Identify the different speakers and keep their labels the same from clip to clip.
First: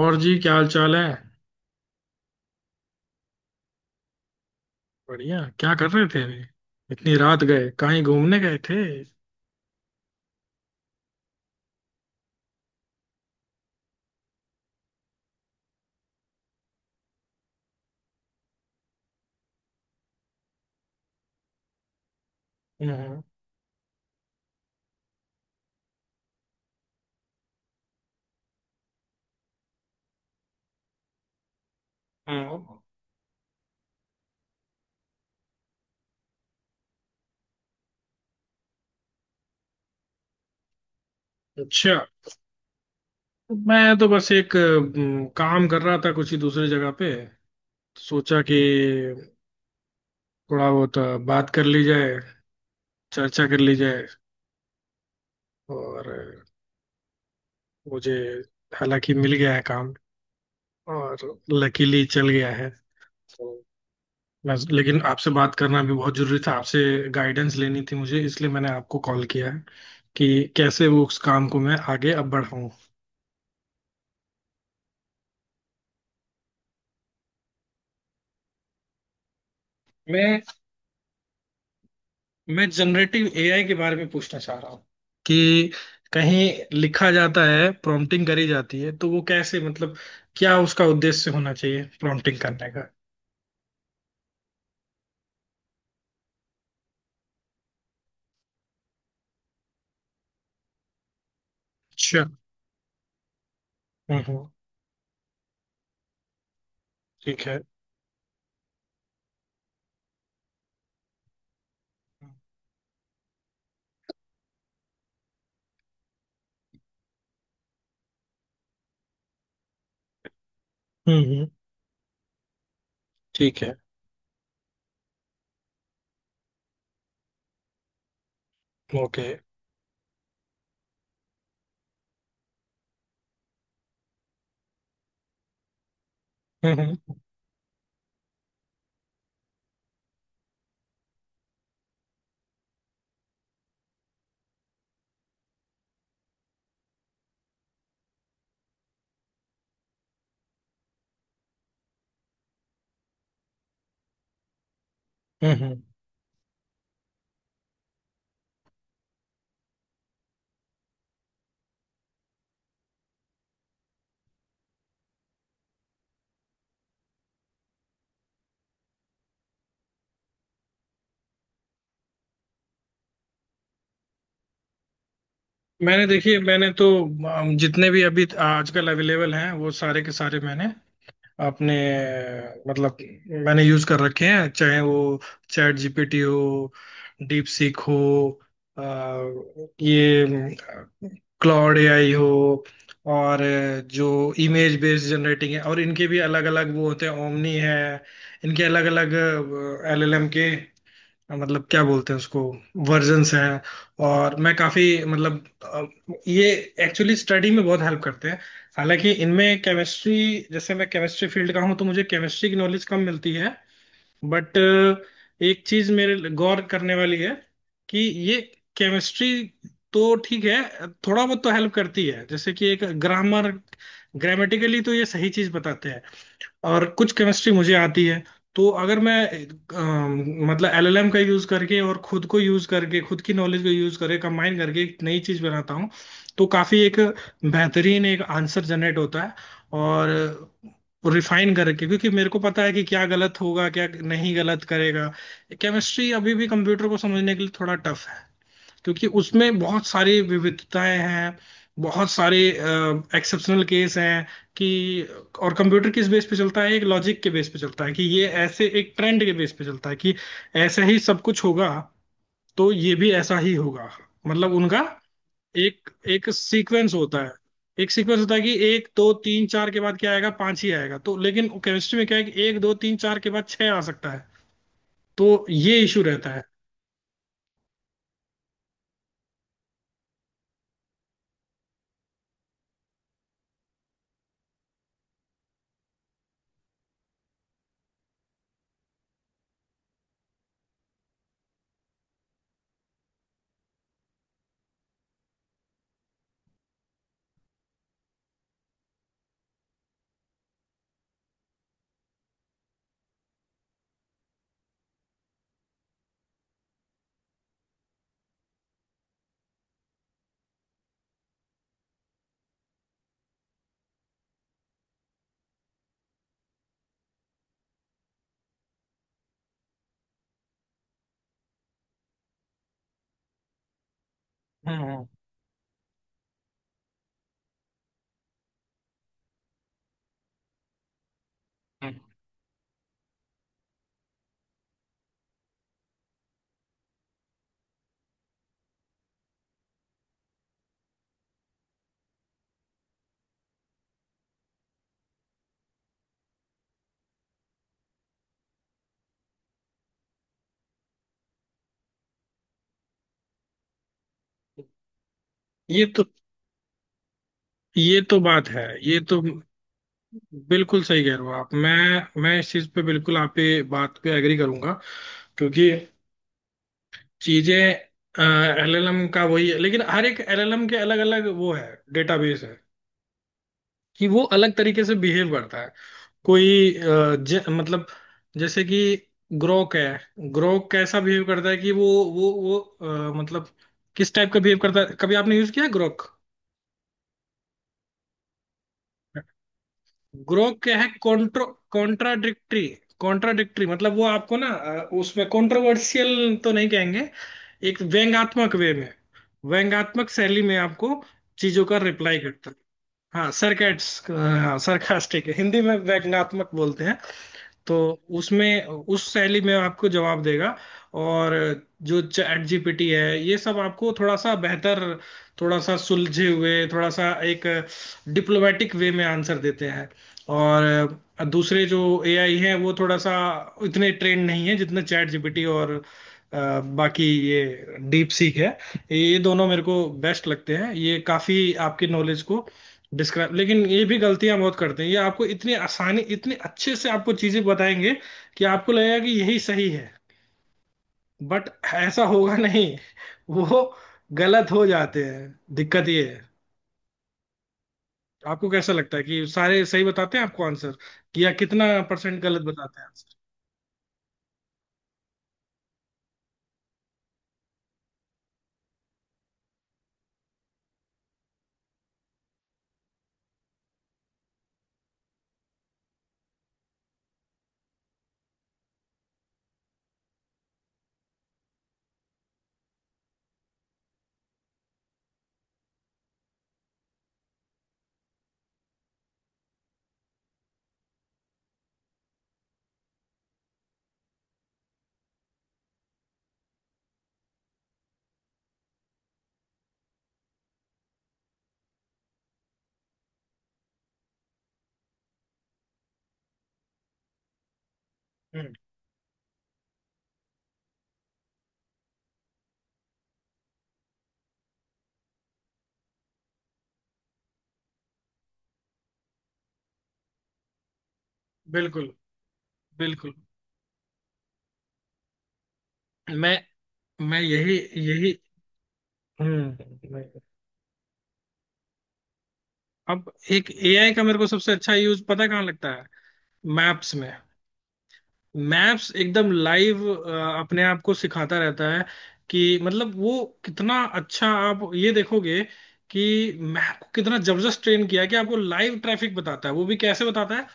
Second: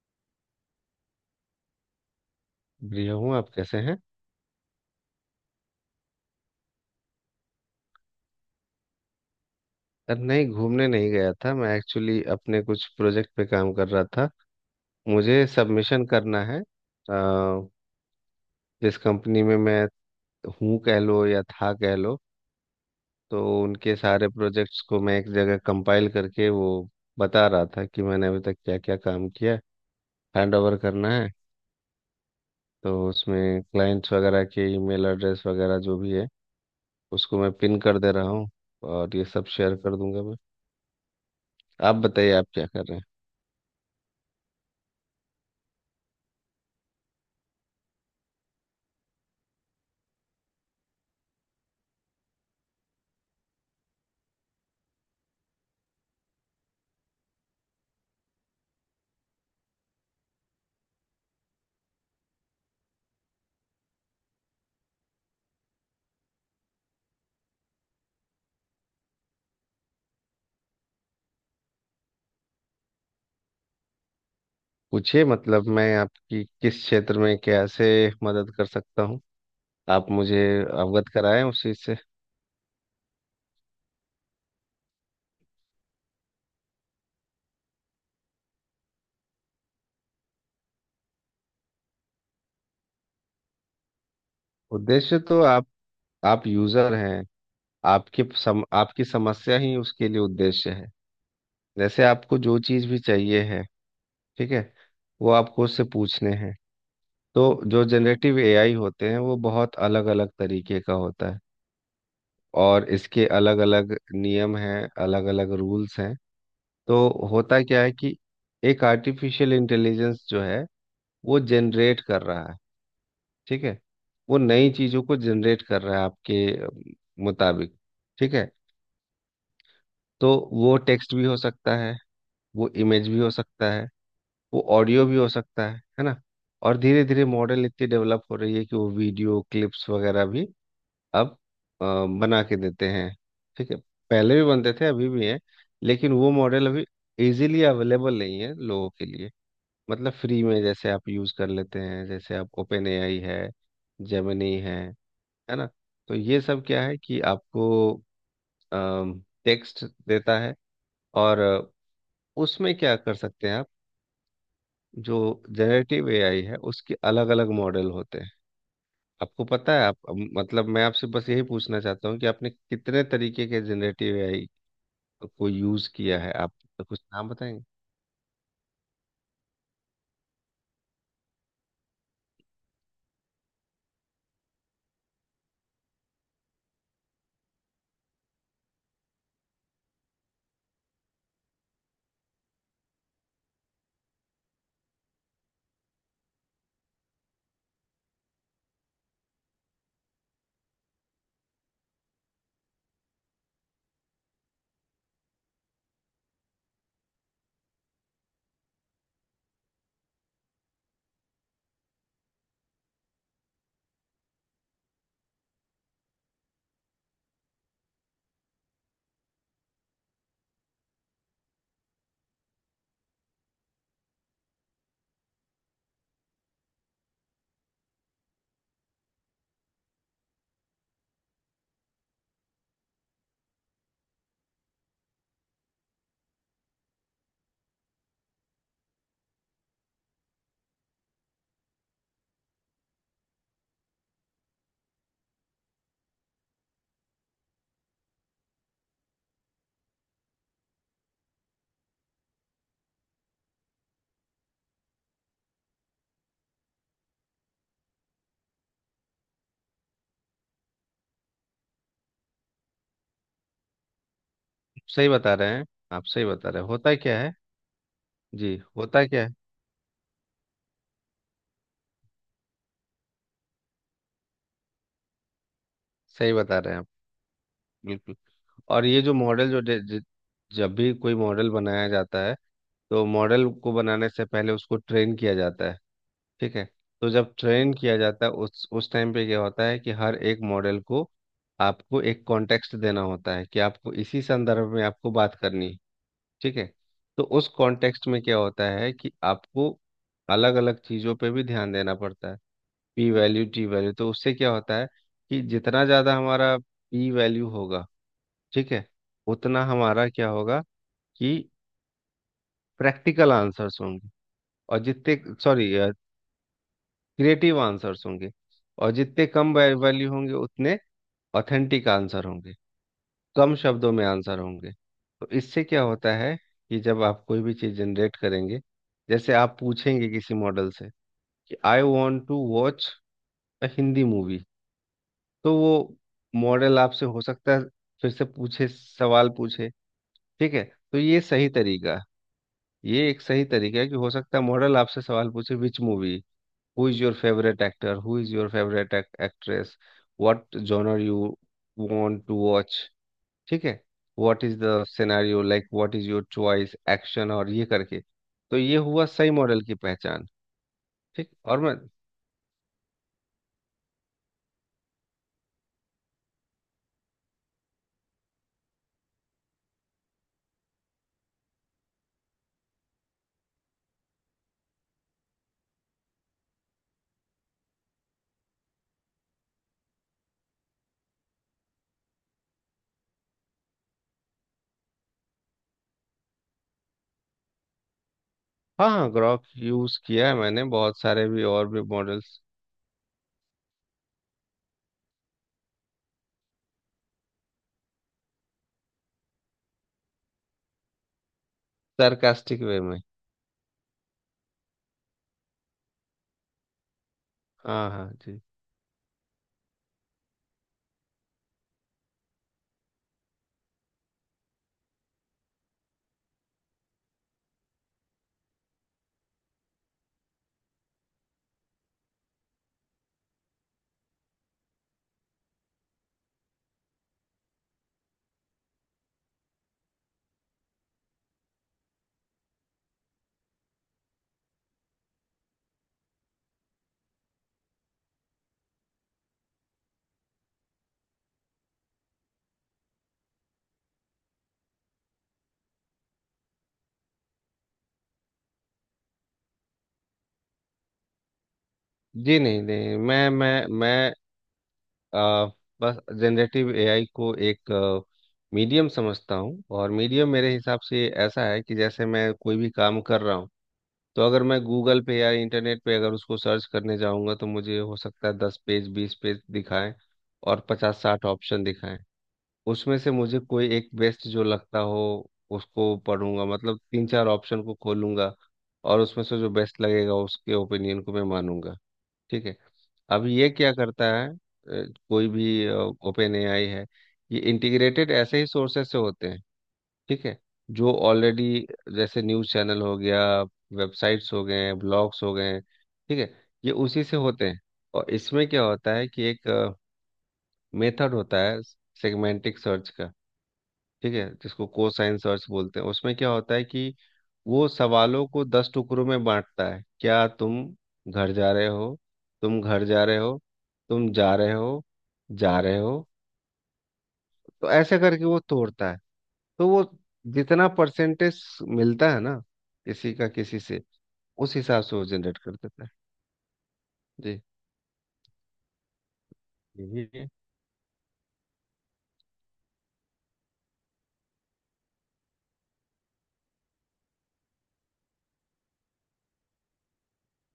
Speaker 1: और जी क्या हाल चाल है।
Speaker 2: बढ़िया हूँ। आप कैसे हैं?
Speaker 1: बढ़िया क्या कर रहे थे अभी। इतनी रात गए कहीं घूमने गए थे।
Speaker 2: अरे नहीं, घूमने नहीं गया था। मैं एक्चुअली अपने कुछ प्रोजेक्ट पे काम कर रहा था। मुझे सबमिशन करना है। अ, जिस कंपनी में मैं हूँ, कह लो, या था कह लो।
Speaker 1: हाँ।
Speaker 2: तो उनके सारे प्रोजेक्ट्स को मैं एक जगह कंपाइल करके वो बता रहा था कि मैंने अभी तक क्या क्या काम किया। हैंड ओवर करना है।
Speaker 1: हाँ।
Speaker 2: तो उसमें क्लाइंट्स वगैरह के ईमेल एड्रेस वगैरह जो भी है, उसको मैं पिन कर दे रहा हूँ, और ये सब शेयर कर दूंगा मैं।
Speaker 1: अच्छा।
Speaker 2: आप बताइए, आप क्या कर रहे हैं?
Speaker 1: मैं तो बस एक काम कर रहा था कुछ ही दूसरी जगह पे। सोचा कि थोड़ा बहुत बात कर ली जाए। चर्चा कर ली जाए। और अ, मुझे हालांकि मिल गया है काम और लकीली चल गया है। तो बस लेकिन आपसे बात करना भी बहुत जरूरी था। आपसे गाइडेंस लेनी थी मुझे, इसलिए मैंने आपको कॉल किया है कि कैसे वो उस काम को मैं आगे अब बढ़ाऊं।
Speaker 2: पूछिए, मतलब मैं आपकी किस क्षेत्र में कैसे मदद कर सकता हूँ। आप
Speaker 1: मैं
Speaker 2: मुझे अवगत कराएं उस चीज से।
Speaker 1: मैं जनरेटिव एआई के बारे में पूछना चाह रहा हूँ कि कहीं लिखा जाता है, प्रॉम्प्टिंग करी जाती है, तो वो कैसे, मतलब क्या उसका उद्देश्य होना चाहिए प्रॉम्प्टिंग करने का।
Speaker 2: उद्देश्य तो आप यूजर हैं। आपकी समस्या ही उसके लिए उद्देश्य है। जैसे
Speaker 1: अच्छा।
Speaker 2: आपको जो चीज भी चाहिए है,
Speaker 1: हम्म।
Speaker 2: ठीक है, वो आपको उससे पूछने हैं।
Speaker 1: ठीक
Speaker 2: तो
Speaker 1: है।
Speaker 2: जो जनरेटिव एआई होते हैं वो बहुत अलग अलग तरीके का होता है, और इसके अलग अलग नियम हैं, अलग अलग रूल्स हैं। तो होता क्या है कि एक आर्टिफिशियल इंटेलिजेंस जो है, वो
Speaker 1: हम्म।
Speaker 2: जनरेट कर रहा है।
Speaker 1: ठीक
Speaker 2: ठीक
Speaker 1: है।
Speaker 2: है, वो नई चीजों को जनरेट कर रहा है आपके अम, मुताबिक। ठीक है,
Speaker 1: ओके।
Speaker 2: तो वो टेक्स्ट भी हो सकता है, वो इमेज भी हो सकता है, वो ऑडियो भी हो सकता है ना। और धीरे
Speaker 1: हम्म।
Speaker 2: धीरे मॉडल इतनी डेवलप हो रही है कि वो वीडियो क्लिप्स वगैरह भी अब अ, बना के देते हैं। ठीक है, पहले भी बनते थे अभी भी हैं, लेकिन वो मॉडल अभी इजीली अवेलेबल नहीं है लोगों के लिए। मतलब फ्री में जैसे आप यूज़ कर लेते हैं, जैसे आप ओपन एआई है, जेमिनी है
Speaker 1: हम्म
Speaker 2: ना।
Speaker 1: हम्म।
Speaker 2: तो ये सब क्या है कि आपको टेक्स्ट देता है, और उसमें क्या कर सकते हैं आप। जो जनरेटिव एआई है, उसके अलग अलग मॉडल होते हैं। आपको पता है आप, मतलब मैं आपसे बस यही पूछना चाहता हूँ कि आपने कितने तरीके के जनरेटिव एआई को यूज़
Speaker 1: मैंने
Speaker 2: किया है।
Speaker 1: देखिए,
Speaker 2: आप
Speaker 1: मैंने तो
Speaker 2: कुछ नाम बताएंगे?
Speaker 1: जितने भी अभी आजकल अवेलेबल हैं वो सारे के सारे मैंने अपने, मतलब मैंने यूज कर रखे हैं। चाहे वो चैट जीपीटी हो, डीप सीक हो, अ, ये क्लाउड एआई हो, और जो इमेज बेस्ड जनरेटिंग है, और इनके भी अलग अलग वो होते हैं, ओमनी है। इनके अलग अलग एलएलएम के, मतलब क्या बोलते हैं उसको, वर्जन्स हैं। और मैं काफी, मतलब ये एक्चुअली स्टडी में बहुत हेल्प करते हैं। हालांकि इनमें केमिस्ट्री, जैसे मैं केमिस्ट्री फील्ड का हूँ, तो मुझे केमिस्ट्री की नॉलेज कम मिलती है। बट एक चीज मेरे लिए गौर करने वाली है कि ये केमिस्ट्री तो ठीक है, थोड़ा बहुत तो हेल्प करती है, जैसे कि एक ग्रामर, ग्रामेटिकली तो ये सही चीज बताते हैं। और कुछ केमिस्ट्री मुझे आती है, तो अगर मैं मतलब एलएलएम का यूज करके, और खुद को यूज करके, खुद की नॉलेज को यूज करके, कंबाइन करके एक नई चीज बनाता हूँ, तो काफी एक बेहतरीन एक आंसर जनरेट होता है, और रिफाइन करके, क्योंकि मेरे को पता है कि क्या गलत होगा, क्या नहीं गलत करेगा। केमिस्ट्री अभी भी कंप्यूटर को समझने के लिए थोड़ा टफ है, क्योंकि उसमें बहुत सारी विविधताएं हैं, बहुत सारे एक्सेप्शनल केस हैं कि, और कंप्यूटर किस बेस पे चलता है, एक लॉजिक के बेस पे चलता है, कि ये ऐसे एक ट्रेंड के बेस पे चलता है कि ऐसा ही सब कुछ होगा, तो ये भी ऐसा ही होगा। मतलब उनका
Speaker 2: सही बता रहे हैं
Speaker 1: एक
Speaker 2: आप। सही
Speaker 1: एक
Speaker 2: बता रहे हैं,
Speaker 1: सीक्वेंस
Speaker 2: होता क्या
Speaker 1: होता
Speaker 2: है,
Speaker 1: है। एक सीक्वेंस होता है कि
Speaker 2: जी,
Speaker 1: एक
Speaker 2: होता
Speaker 1: दो
Speaker 2: क्या है,
Speaker 1: तीन चार के बाद क्या आएगा, पांच ही आएगा तो, लेकिन केमिस्ट्री में क्या है कि एक दो तीन चार के बाद छह आ सकता है। तो ये इशू रहता
Speaker 2: सही
Speaker 1: है।
Speaker 2: बता रहे हैं आप, बिल्कुल। और ये जो मॉडल जब भी कोई मॉडल बनाया जाता है, तो मॉडल को बनाने से पहले उसको ट्रेन किया जाता है। ठीक है, तो जब ट्रेन किया जाता है, उस टाइम पे क्या होता है कि हर एक मॉडल को आपको एक कॉन्टेक्स्ट देना होता है कि आपको इसी संदर्भ में आपको बात करनी है। ठीक है, तो उस कॉन्टेक्स्ट में क्या होता है कि आपको अलग अलग चीज़ों पे भी ध्यान देना पड़ता है। पी वैल्यू, टी वैल्यू, तो उससे क्या होता है कि जितना ज़्यादा हमारा पी वैल्यू होगा, ठीक है, उतना हमारा क्या होगा, कि प्रैक्टिकल आंसर्स होंगे, और जितने, सॉरी, क्रिएटिव आंसर्स होंगे। और जितने कम वैल्यू होंगे, उतने ऑथेंटिक आंसर होंगे, कम शब्दों में आंसर होंगे।
Speaker 1: हम्म।
Speaker 2: तो इससे क्या होता है कि जब आप कोई भी चीज़ जनरेट करेंगे, जैसे आप पूछेंगे किसी मॉडल से कि "I
Speaker 1: hmm.
Speaker 2: Want to watch a Hindi movie", तो वो मॉडल आपसे हो सकता है फिर से पूछे, सवाल पूछे। ठीक है, तो ये सही तरीका है। ये एक सही तरीका है कि हो सकता है मॉडल आपसे सवाल पूछे, "which movie? Who is your favourite actor? Who is your favourite actress? What genre you want to watch?" ठीक है, "what is the scenario like?
Speaker 1: ये
Speaker 2: व्हाट
Speaker 1: तो,
Speaker 2: इज योर चॉइस? एक्शन?" और ये
Speaker 1: ये
Speaker 2: करके,
Speaker 1: तो बात
Speaker 2: तो
Speaker 1: है।
Speaker 2: ये
Speaker 1: ये
Speaker 2: हुआ
Speaker 1: तो
Speaker 2: सही मॉडल की पहचान।
Speaker 1: बिल्कुल सही कह रहे
Speaker 2: ठीक,
Speaker 1: हो आप,
Speaker 2: और मैं,
Speaker 1: मैं इस चीज पे बिल्कुल आप पे, बात पे एग्री करूंगा। क्योंकि चीजें एलएलएम का वही है, लेकिन हर एक एलएलएम के अलग अलग वो है, डेटाबेस है कि वो अलग तरीके से बिहेव करता है। कोई मतलब जैसे कि ग्रोक है। ग्रोक कैसा बिहेव करता है, कि वो वो मतलब किस टाइप का बिहेव करता है, कभी आपने यूज किया है ग्रोक।
Speaker 2: हाँ हाँ, ग्ok यूज किया है,
Speaker 1: ग्रो
Speaker 2: मैंने
Speaker 1: क्या है,
Speaker 2: बहुत सारे भी
Speaker 1: कॉन्ट्रो,
Speaker 2: और भी मॉडल्स।
Speaker 1: कॉन्ट्राडिक्टरी। कॉन्ट्राडिक्टरी मतलब वो आपको ना उसमें कॉन्ट्रोवर्शियल तो नहीं कहेंगे, एक व्यंग्यात्मक वे में, व्यंग्यात्मक शैली में आपको चीजों का रिप्लाई करता है।
Speaker 2: सरकास्टिक वे में।
Speaker 1: हाँ सरकास्ट, हाँ सरकास्टिक, हिंदी में व्यंग्यात्मक बोलते हैं। तो
Speaker 2: हाँ हाँ जी।
Speaker 1: उसमें उस शैली में आपको जवाब देगा। और जो चैट जीपीटी है, ये सब आपको थोड़ा सा बेहतर, थोड़ा सा सुलझे हुए, थोड़ा सा एक डिप्लोमेटिक वे में आंसर देते हैं। और दूसरे जो एआई हैं वो थोड़ा सा इतने ट्रेंड नहीं है जितने चैट जीपीटी और बाकी ये डीप सीक है। ये दोनों मेरे को बेस्ट लगते हैं। ये काफी आपकी नॉलेज को डिस्क्राइब, लेकिन ये भी गलतियां बहुत करते हैं। ये आपको इतनी आसानी, इतने अच्छे से आपको चीजें बताएंगे कि आपको लगेगा कि यही सही है, बट ऐसा होगा नहीं। वो गलत हो जाते हैं। दिक्कत ये है। आपको कैसा लगता है कि सारे सही बताते हैं आपको आंसर, कि या कितना परसेंट
Speaker 2: जी
Speaker 1: गलत
Speaker 2: नहीं
Speaker 1: बताते हैं
Speaker 2: नहीं,
Speaker 1: आंसर।
Speaker 2: मैं आ, बस जनरेटिव एआई को एक मीडियम समझता हूँ। और मीडियम मेरे हिसाब से ऐसा है कि जैसे मैं कोई भी काम कर रहा हूँ, तो अगर मैं गूगल पे या इंटरनेट पे अगर उसको सर्च करने जाऊँगा, तो मुझे हो सकता है 10 पेज 20 पेज दिखाएं, और 50-60 ऑप्शन दिखाएं। उसमें से मुझे कोई एक बेस्ट जो लगता हो, उसको पढ़ूंगा, मतलब तीन चार ऑप्शन को खोलूंगा। और उसमें से जो बेस्ट लगेगा, उसके ओपिनियन को मैं मानूंगा। ठीक है, अब ये क्या करता है, कोई भी ओपन एआई है, ये इंटीग्रेटेड ऐसे ही सोर्सेस से होते हैं। ठीक है, जो ऑलरेडी, जैसे न्यूज़ चैनल हो गया, वेबसाइट्स हो गए, ब्लॉग्स हो गए, ठीक है, ये उसी से होते हैं। और इसमें
Speaker 1: हम्म।
Speaker 2: क्या होता है कि एक मेथड होता है, सेगमेंटिक सर्च का। ठीक है, जिसको कोसाइन सर्च बोलते हैं। उसमें क्या होता है कि वो सवालों को 10 टुकड़ों में बांटता है। "क्या तुम घर जा रहे
Speaker 1: बिल्कुल।
Speaker 2: हो", "तुम घर जा
Speaker 1: बिल्कुल।
Speaker 2: रहे हो", "तुम जा रहे हो", "जा रहे हो"।
Speaker 1: मैं मैं यही,
Speaker 2: तो ऐसे
Speaker 1: यही।
Speaker 2: करके वो तोड़ता है।
Speaker 1: हम्म।
Speaker 2: तो वो जितना परसेंटेज मिलता है ना
Speaker 1: अब
Speaker 2: किसी का
Speaker 1: एक
Speaker 2: किसी से,
Speaker 1: एआई का मेरे को सबसे
Speaker 2: उस
Speaker 1: अच्छा
Speaker 2: हिसाब से
Speaker 1: यूज
Speaker 2: वो
Speaker 1: पता है
Speaker 2: जनरेट
Speaker 1: कहाँ
Speaker 2: कर
Speaker 1: लगता
Speaker 2: देता
Speaker 1: है,
Speaker 2: है।
Speaker 1: मैप्स में।
Speaker 2: जी,
Speaker 1: मैप्स एकदम लाइव
Speaker 2: यही है।
Speaker 1: अपने आप को सिखाता रहता है। कि मतलब वो कितना अच्छा, आप ये देखोगे कि मैप को कितना जबरदस्त ट्रेन किया है कि आपको लाइव ट्रैफिक बताता है। वो भी कैसे बताता है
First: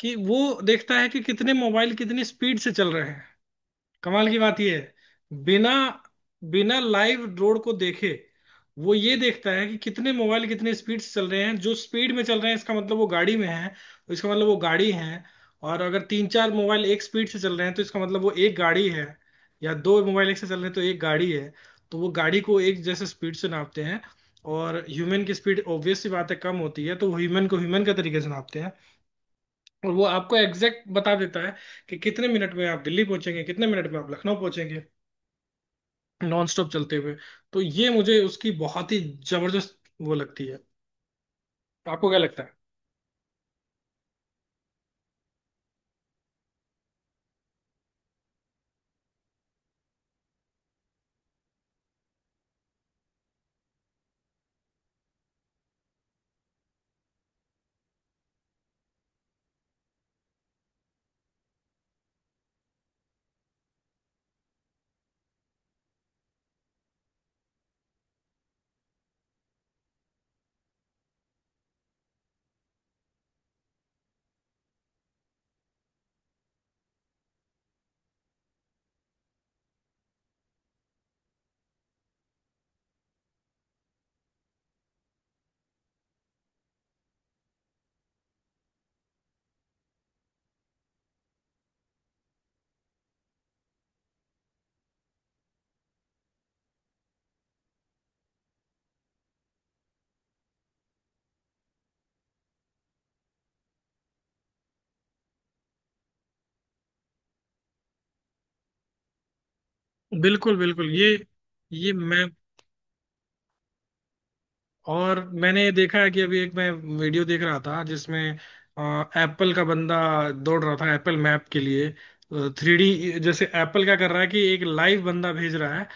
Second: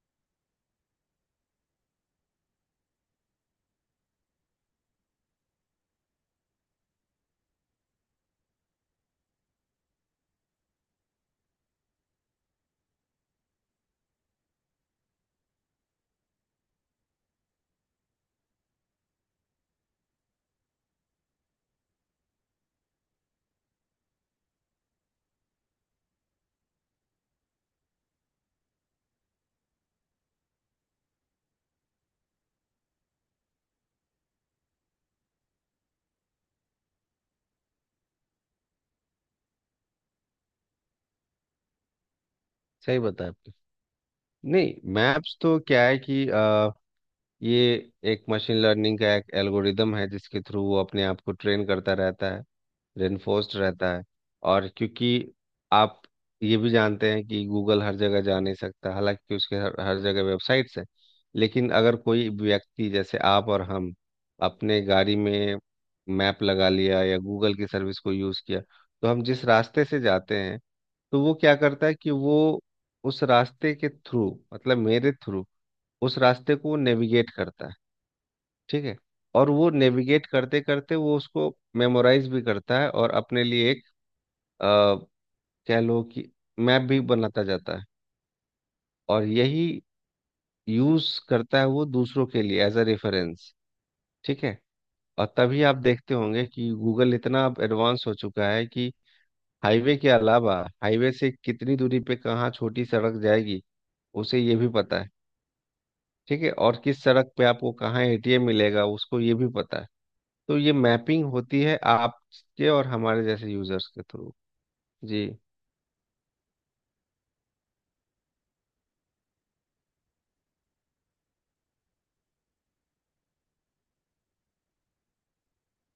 Speaker 1: कि वो देखता है कि कितने मोबाइल कितनी स्पीड से चल रहे हैं। कमाल की बात यह है, बिना बिना लाइव रोड को देखे वो ये देखता है कि कितने मोबाइल कितने स्पीड से चल रहे हैं। जो स्पीड में चल रहे हैं इसका मतलब वो गाड़ी में है, इसका मतलब वो गाड़ी है। और अगर तीन चार मोबाइल एक स्पीड से चल रहे हैं तो इसका मतलब वो एक गाड़ी है, या दो मोबाइल एक से चल रहे हैं तो एक गाड़ी है। तो वो गाड़ी को एक जैसे स्पीड से नापते हैं। और ह्यूमन की स्पीड ऑब्वियस सी बात है कम होती है, तो ह्यूमन को ह्यूमन का तरीके से नापते हैं। और वो आपको एग्जैक्ट बता देता है कि कितने मिनट में आप दिल्ली पहुंचेंगे, कितने मिनट में आप लखनऊ पहुंचेंगे, नॉन स्टॉप चलते हुए। तो ये मुझे उसकी बहुत ही जबरदस्त वो लगती है। आपको क्या लगता है।
Speaker 2: सही बताया आपने। नहीं, मैप्स तो क्या है कि ये एक मशीन लर्निंग का एक एल्गोरिदम है, जिसके थ्रू वो अपने आप को ट्रेन करता रहता है, रेनफोर्स्ड रहता है। और क्योंकि आप ये भी जानते हैं कि गूगल हर जगह जा नहीं सकता, हालांकि उसके हर जगह वेबसाइट्स हैं, लेकिन अगर कोई व्यक्ति जैसे आप और हम अपने गाड़ी में मैप लगा लिया या गूगल की सर्विस को यूज़ किया, तो हम जिस रास्ते से जाते हैं, तो वो क्या करता है कि वो उस रास्ते के थ्रू, मतलब मेरे थ्रू उस रास्ते को नेविगेट करता है। ठीक है, और वो नेविगेट करते करते, वो उसको मेमोराइज भी करता है और अपने लिए एक अ, कह लो कि मैप भी बनाता जाता है। और यही यूज करता है वो दूसरों के लिए एज अ रेफरेंस। ठीक है, और तभी आप देखते होंगे कि गूगल इतना अब एडवांस हो चुका है कि हाईवे के अलावा, हाईवे से कितनी दूरी पे कहाँ छोटी सड़क जाएगी, उसे ये भी पता है। ठीक है, और किस सड़क पे आपको कहाँ एटीएम मिलेगा, उसको ये भी पता है।
Speaker 1: बिल्कुल।
Speaker 2: तो ये
Speaker 1: बिल्कुल। ये
Speaker 2: मैपिंग होती है
Speaker 1: ये मैं,
Speaker 2: आपके और हमारे जैसे यूजर्स के थ्रू।
Speaker 1: और
Speaker 2: जी,
Speaker 1: मैंने देखा है कि अभी एक मैं वीडियो देख रहा था जिसमें एप्पल का बंदा दौड़ रहा था एप्पल मैप के लिए। थ्री डी, जैसे एप्पल क्या कर रहा है कि एक लाइव बंदा भेज रहा है,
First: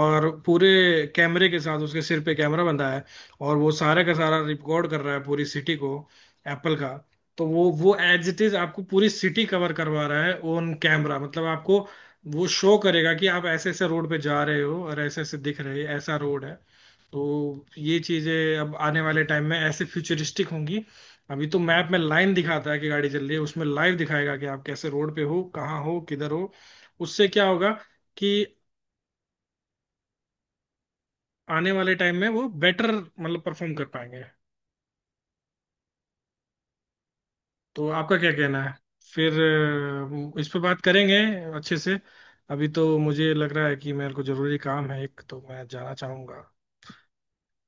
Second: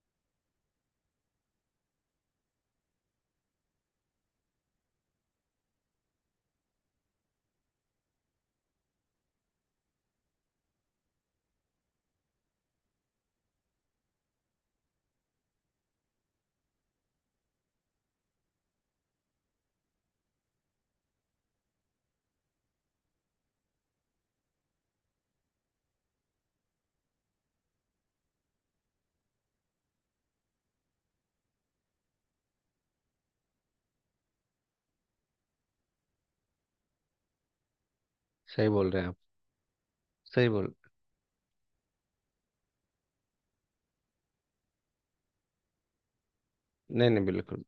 Speaker 1: और पूरे कैमरे के साथ, उसके सिर पे कैमरा बंधा है, और वो सारा का सारा रिकॉर्ड कर रहा है पूरी सिटी को, एप्पल का। तो वो एज इट इज आपको पूरी सिटी कवर करवा रहा है ऑन कैमरा, मतलब आपको वो शो करेगा कि आप ऐसे ऐसे रोड पे जा रहे हो और ऐसे ऐसे दिख रहे, ऐसा रोड है। तो ये चीजें अब आने वाले टाइम में ऐसे फ्यूचरिस्टिक होंगी। अभी तो मैप में लाइन दिखाता है कि गाड़ी चल रही है, उसमें लाइव दिखाएगा कि आप कैसे रोड पे हो, कहाँ हो, किधर हो। उससे क्या होगा कि आने वाले टाइम में वो बेटर मतलब परफॉर्म कर पाएंगे। तो आपका क्या कहना
Speaker 2: सही
Speaker 1: है।
Speaker 2: बोल रहे हैं आप।
Speaker 1: फिर इस
Speaker 2: सही
Speaker 1: पे
Speaker 2: बोल,
Speaker 1: बात करेंगे अच्छे से। अभी तो मुझे लग रहा है कि मेरे को जरूरी काम है एक, तो मैं जाना चाहूंगा।
Speaker 2: नहीं नहीं, बिल्कुल।